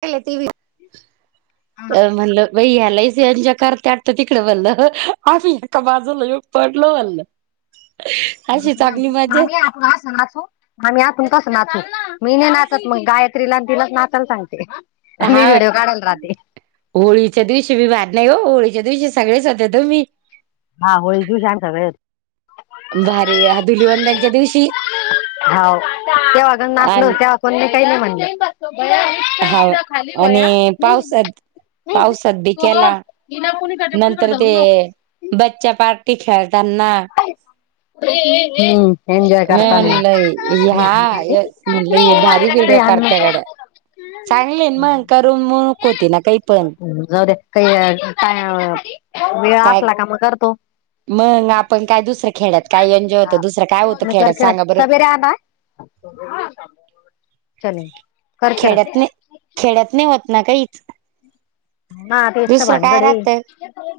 [unintelligible] हा म्हणलं बा या्यालाही संच्या कर त्या. तर तिकडे बोललं आम्ही एका बाजूला येग पडलो म्हल. मामी आहे आपण ह स नाचू. आम्ही आतून कसं नाचू मी नाही नाचत मग गायत्रीला आणि तिलाच नाचायला सांगते. हा मी व्हिडिओ काढल राते. होळीच्या दिवशी मी भात नाही हो होळीच्या दिवशी सगळेच होतेतो मी. हा होळीचा दिवशी आमचा बेत. भारी हा धुलिवंदांच्या दिवशी. हा त्या [inaudible] वाघण नाचल आणि त्याकी काही नाही म्हणलं शिक्षि हा इकडं खाली होय ह आणि नाही ना. पावसात नाही ना पावसात बी तू हो केला हिना कोणी कडच्या नंतर कुणीकडे जाऊ ते नको. बच्च्या पार्टी खेळतातना. काही पण ए ए ए. एन्जॉय मी करताना. म्हणलं हा म्हणलं भारी व्हिडिओ करत्याकडे चांगले मग करून मुक होती ना काही पण जाऊ दया. काही काय वेळ काय असला का मग करतो. मग आपण काय दुसरं खेळ्यात काय एन्जॉय होतं दुसरं काय होतं खेळत सांगा बरं. का बाई. चले. करके खेड्यात नाही रख खेड्यात नाही होत ना काहीच. ह तेच तर दुसरं काय भानगड आहे. राहतं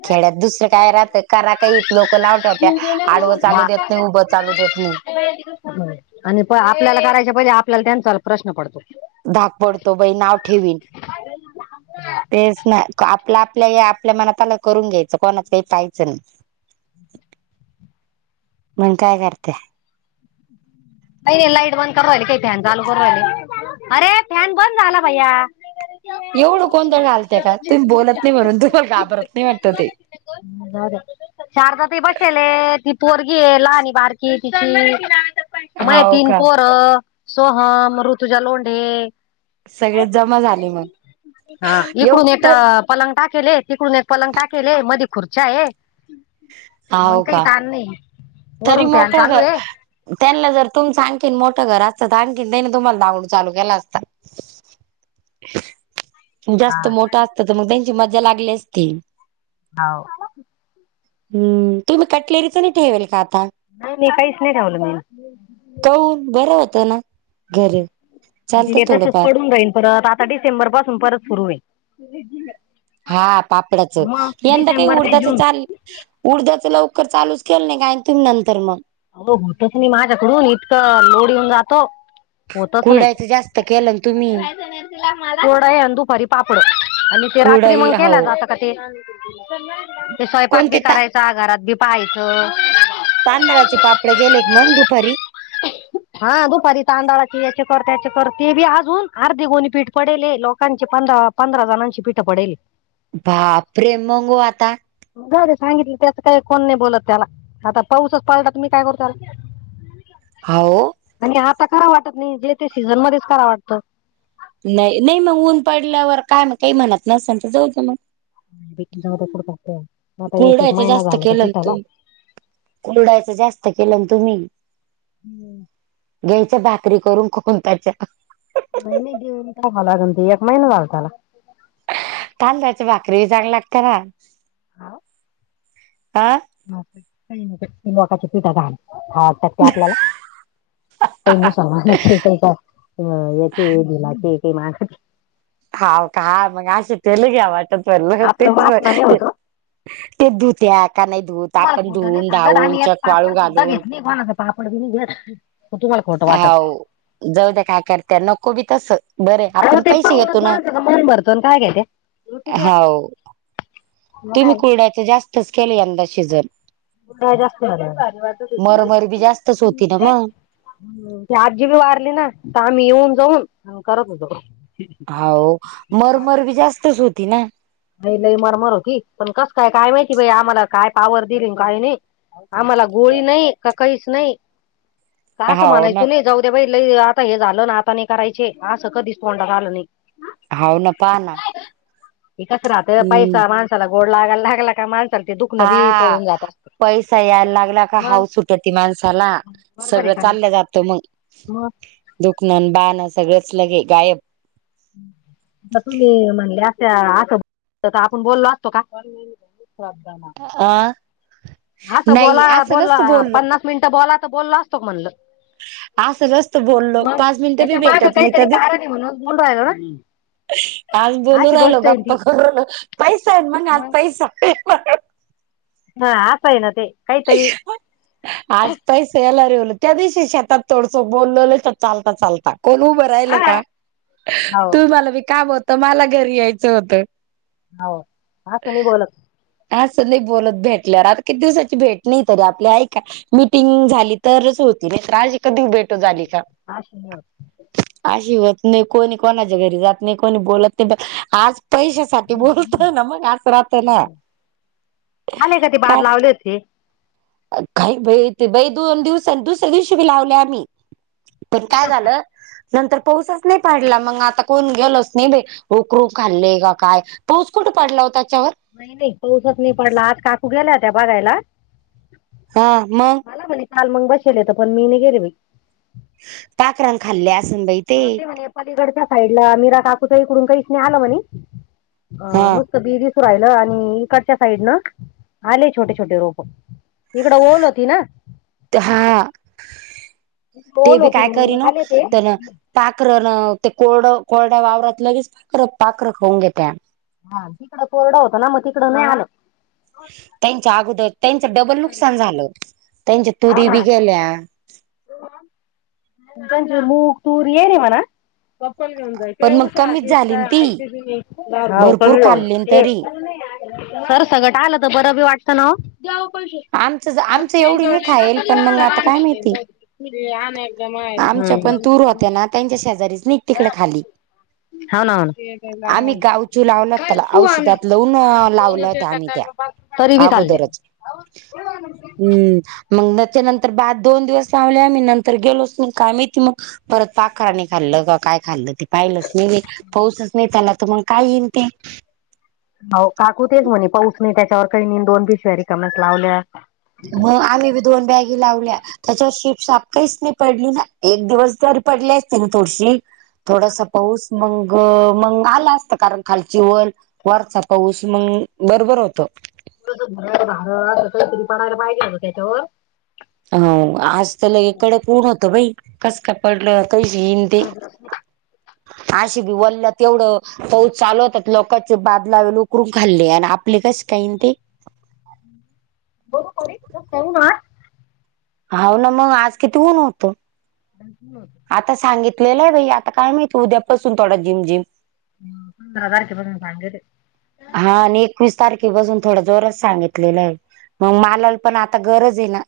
खेड्यात दुसरं काय राहतं करा का इ लोक लावत होत्या आडव चालू देत नाही उभं चालू देत नाही. आणि प आपल्याला करायच्या पहिले आपल्याला त्यांचा प्रश्न पडतो. धाक पडतो बाई नाव ठेवीन तेच. नाही आपल्या आपल्या या आपल्या मनातला करून घ्यायचं कोणात काही पाहायचं नाही. ह. [inaudible] मग काय करते. का नाही लाईट बंद कर राले काही फॅन चालू करूहि अरे फॅन बंद झाला भैया. एवढं जाऊ गोंधळ घालते का तुम्ही बोलत नाही म्हणून तुम्हाला घाबरत नाही वाटत ते. बर. शारदा त बसेल ती पोरगी लह आणि बारकी तिची. मा हो तीन का पोर सोहम ऋतुच्या लोंढे. सगळे जमा झाले मग हा येऊ इकडून एक. तर पलंग टा केले तिकडून एक पलंग टा केले मधी खुर्च्या आहे. मग हो काही का तार नाही. तरी वरून फॅन मोकळ चालू ग. आहे त्यांना जर तुमचं आणखीन मोठं घर असतं तर आणखीन त्यानी तुम्हाला दावडू चालू केला असत. जास्त मोठा असत तर मग त्यांची मज्जा लागली असती. हो. हम्म तुम्ही कटलेरीचं नाही ठेवेल का आता. नाही नाही काहीच नाही ठेवलं काऊ बरं होत ना घर. चालतं तसच थोडंफार पडून राहीन परत आता डिसेंबर पासून परत सुरू हेईल. हा पापडचं यंदा काही ते उडधाच जून चाल. उडद्याच लवकर चालूच केलं नाही काय तुम्ही नंतर मग. हो होतत मी माझ्याकडून इतकं लोड येऊन जातो. कुरडायच जास्त के [unintelligible] कुरडया आहे दुपारी पापड आणि ते रात्री कुरडाई मग केल्या हो जात. [unintelligible] ते स्वयंपाक कोणते बी ता करायचा घरात बी पाहायचं. तांदळाचे पापडे गेलेत मग दुपारी. हा दुपारी तांदळाची याचे कर त्याचे कर ते बी अजून अर्धि गोणी पीठ पडेले लोकांचे पण दळाप पंधरा जणांची पीठं पडेली. बापरे मग ओ आता. जाऊदे सांगितलं त्यात काय कोण नाही बोलत त्याला आता पाऊसच पाडला मी काय करू त्याला हा हो आणि आता करा वाटत नाही. जे ते सीझन मध्येच करा वाटतं. नाही नाही मग ऊन पडल्यावर काय मग काय काही म्हणत नसेल तर जाऊ मग एक जाऊ दया पात कुरडायचं जास्त केलं ना तुम्ही, कुरडायच जास्त केलं तुम्ही हम्. घ्यायच्या भाकरी कटून कायच्या नाही नाही देऊन का लागती एक महिना लताला तांदूळाची भाकरी चांगली लागते ना आह. वाका त टीपी दादा कायकी आपल्याला काही मुसलमानाचे, होय का येतय दिला ते काही मा हाव काय मग आश तेलग्या वाट पल ते आपलं टिक लू वासना नाही होत ओ. ते धूत्या का नाही धूत तुम्हाला आपण खोटं नाही धुवून सांगत धावून आम्ही एक चकवाळू पापड सुद्धा घालून घेत नाही कोणाचा पापड बी नाही घ्या तुम्हाला खोटं हा वाटल ओ जाऊ त्या काय करत्या नको बी तस बरं अहो आपण ते पैसे पाहूनच घेतो ना, माणसाचं मन भरतं आणि काय घेते. हा ओ मग तुम्ही काय कुरड्याच जास्तच केले यंदा शिजन नाही जास्तच मरमर बी जास्तच होती ना वाटुदे [inaudible] मग ती आजीबी वारली ना तर, आम्ही येऊन जाऊन करत होतो. होओ मर मर बी जास्तच होती ना. नाही लई मर मर होती. पण कसं काय काय माहिती बाई, आम्हाला काय पावर दिली काही नाही. आम्हाला गोळी नाही का काहीच नाही. का असं हाव म्हणायचो ना नाही जाऊ. ते बाई लई आता हे झालं ना आता नाही करायचे, अस कधीच तोंडात आलं नाही. होऊ न पा ताना ते कसं राहतं पैसा माणसाला गोड लागायाला लागला का माणस हाआ पैसा यायला लागलाका मग हाऊ सुटती माणसाला. बरोबर आहे सगळं का नाही चाललं जात मग मग दुखणं बहान सगळंच लगे गायब. हम्. त तुम्ही म्हणले असत्या तर असं आपण बोललो असतो का? सथं मा अ हा असं बोला बोलला पन्नास मिनिटं बोला तर बोलला असतो की म्हटलं असच असत बोललो पाच मनिटे भी त्याच्या मागं भेटत काहीतरी नाहीत बी कारण आहे म्हणून बोलून राहिलो ना आज बोलू अशी राहिलो गोष्ट आहे गप्प ती करून पैसा आहे मग आज पैसा हा असं आहे ना ते. काहीतरी [unintelligible] आजपैसा येलार आहे बोले त्या दिवशी शेतात तोडसो बोलल तर चालता चालता कोण उभं राहिलं. हा. का हो तुमाला बी काम होत मला घरी यायचं होत. आहो असं मी बोलत. असं नाही बोलत भेटल्यावर आता किती दिवसझा मची भेट नाही तरी आपल्या ऐका मीटिंग झाली तरच होती नाहीतर आज कधी भेट [unintelligible] झाली का? असं नाही होत आशी होत नाही कोणी कोणाच्या घरी जात नाही कोणी बोलत नाही बघ आज पैश्या साठी बोलतोना मग आस राहत ना काय? आले थे काही बाई ते बाई दोन दिवसान दुसऱ्या दिवशी बी लावले आम्ही पण काय तिथंच का झालं नंतर पाऊसच नाही पाडला मग आता कोण गेलच नाही बाई. उकरू खाल्ले का काय पाऊस कुठ पाडला होता तेच्यावर? नाही नाही पाऊसच नाही पडला आज काकू गेल्या होत्या बघायला हा मग मला म्हने काल मग बसलेत पण मीे नाही गेले बाई. पाखरान खाल्ल्या आसन बाई. ते म्हणे पलीकडच्या साईडला मीरा काकूच्या इकडून काहीच नाही आलं हा म्हणे बी दिसू राहिलं आणि इकडच्या साईड न आले छोटे छोटे रोप. इकडं ओल होती ना हा ते ओल बी होती काय करी म्हणून न आले ते आणि तर पाखर न ते कोरड कोरड्या वावरात लगेच पाखर पाखरं खाऊन घेत्या हा तिकडं कोरड होत ना म तिकडं नाही आल. ताईच्या अगोदर ताईच डबल नुकसान झालं त्यांच्या तुरी बी गेल्या म्हजे मुग, तूरी यातले म्हणा पप्पाला घेऊन जाय पण मग कमीच झाली न काय ती आईच बी मी भरपूर खाल्ली तरी सरसकट आलं तर बरं बी वाटतं ना ओ. आमचं आमचं एवढी नाही खायल पण मग आता हा काय माहिती ते अनेकदा माहेर आमच्या पण तूर होत्या ना त्यांच्या शेजारीच निघ तिकडे खाली हाव ना आण आम्ही गावचू लावला त्याला औषधात लावून लावल्या होत्या आम्ही त्या तरी बी खाले. हम् मग त्याचनंतर भात दोन दिवस लावले आम्ही नंतर गेलोच नाही काय माहिती मग. परत पाखराणी खाल्लं का काय खाल्लं ते पाहिलच नाही पाऊसच नाही त्याला त मग काय येईल ते. आओ काकू तेच म्हणे पाऊस नाही त्याच्यावर काही दोन पिशव्या रिकाम्याच लावल्या. म आम्ही बी दोन बॅगी लावल्या. त्याच्यावर शिप सापकाहीच नाही पडली ना एक दिवस जर पडली असते ना थोडीशी थोडस पाऊस मंग मंग आला असता कारण खालची वल वरचा पाऊस मंग बरोबर होत. असं तरी पडायला पाहिजे होत तेच्यावर. हो आज त लई कडक ऊन होतं बाई कस काय पडलं कायी हा [inaudible] आशे बी वल्ल तेवढं पाऊस चालवतात लोकाचे बादला उकरून खाल्ले आण आप लं कशी काय येईन ते? [unintelligible] हाव ना मग आज किती ऊन होत? होत आता सांगितलेलं आहे बाई आता काय माहीत उद्यापासून थोडा झिमझिम पंधरा तारखे पर्यंत सांगीत हा आणि एकवीस तारखेपासून थोडा जोरच सांगितलेलं आहे. म मालाला पण आता गरज हे ना.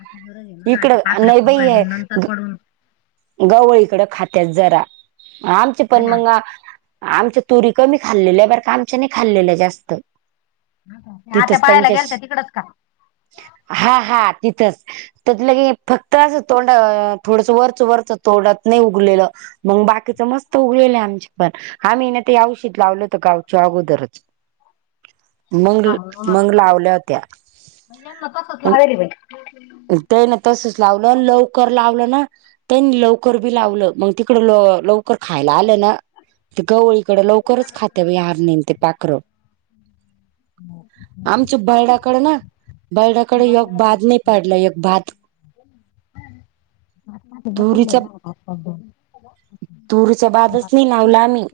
आता गरज आहे ना इकड आता पाखरं नाही खाऊ बाई राहिले हे नंतर घ पडून गवळ इकड खात्या जरा आमची पण नाही ना. मंग आमच्या तुरी कमी खाल्लेल्या आहे बर का आमच्या नाही खाल्लेलं जास्त आता तिथंच पाहायला गेल त्यांच्या तर तिकडच का हा हा तिथंच. त्यात लंगे फक्त असं तोंड थोडस वरच वरच तोंडात नाही उगलेलं. मंग बाकीच मस्त उगेल हे आमच्या पण आम्ही ना, ते औशध लावलं होत गावच्या अगोदरच. मंगल मंग लावल्या होत्या. यांन तसच लावेल बाई. त्याईन तसच लावलं लवकर लावलं ना. त्यांनी लवकर बी लावलं मग तिकड ल लवकर खायला आलं ना. ते गवळीकडे लवकरच खाते बई हारनींन ते पाखरं. हो. आमचे बैडाकडे ना, बैडाकडे यग बाद नाही बाई. पाडलं एक भात. [unintelligible] पाच पाय दोन, तूरच दोन बादच पाच नाही लावला आम्ही.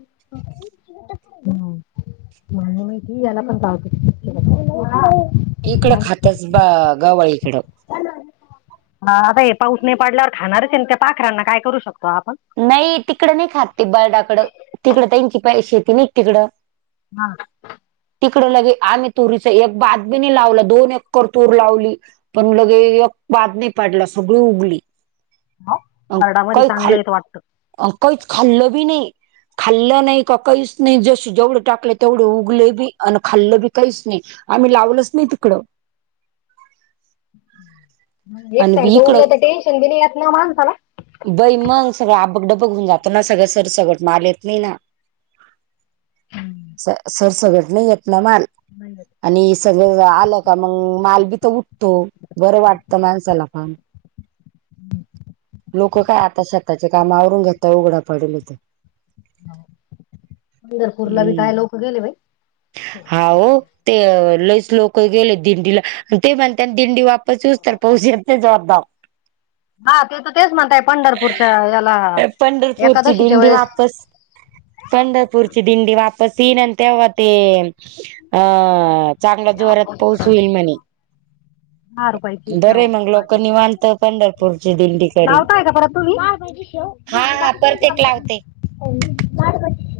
हुं मला नाही माहितीये याला पण लावतात. [unintelligible] इकडं खातच ब गव्हा इकडं. [unintelligible] हा बई पाऊस नाही पाडल्यावर खाणारच हे न त्या पाखरांना काय करू शकतो आपण. नाही तिकडं नाही खात ते बर्डाकडं तिकडं त्यांची पैये नाही क तिकडं हा. तिकडे लगे आम्ही तुरीच एक बागबी नही लावलं दोन एकर तूर लावली. पण लगे एक बाद नाही पाडला सगळी उगली अंग बर्डामध्ये काही चांगलं खाल येत वाटतं अंग काहीच खाल्ल बी नाही खाल्लं नाही का काहीच नाही जशी जेवढे, टाकले तेवढे उगले बी आणि खाल्ल बी काहीच नाही. आम्ही लावलच नाही तिकडं. एक आणि सारख इकडं उगल त टेंनशन बी नई येत ना माणसाला. बई मंग सगळं आबक डबक होऊन जातो ना, सगळं सर सगवट मले येत नाही ना. स सरसगट नाही येत ना माल. मंदत [unintelligible] आणि सगळं आलं का मंग माल बी त उठतो बरं वाट त माणसला फम लोक काय आता शेताचे कामावरून घेत उघडा पडेल हेत. पंढरपूरला बी काय लोक गेले बाई. होवो. ते लईच लोक गेले दिंडीला ते म्हणत्यान दिंडी वापस येऊस तर पाऊस ते जवाबदार. हा ते तेच म्हणताय पंढरपूरच्या याला पंढरपूरची एकादशीच्या दिंडी वेळेस वापस पंढरपूरची दिंडी वापस ईन तेव्हा ते अ चांगला जोरात पाऊस होईल म्हणे. नारो [unintelligible] पैकी बरं मग लोक शेव निवांत पंढरपूरची दिंडी करीन लावताय का परत तुम्ही पाव भाजी शेव. हा हा परत्येक लावते. म [unintelligible]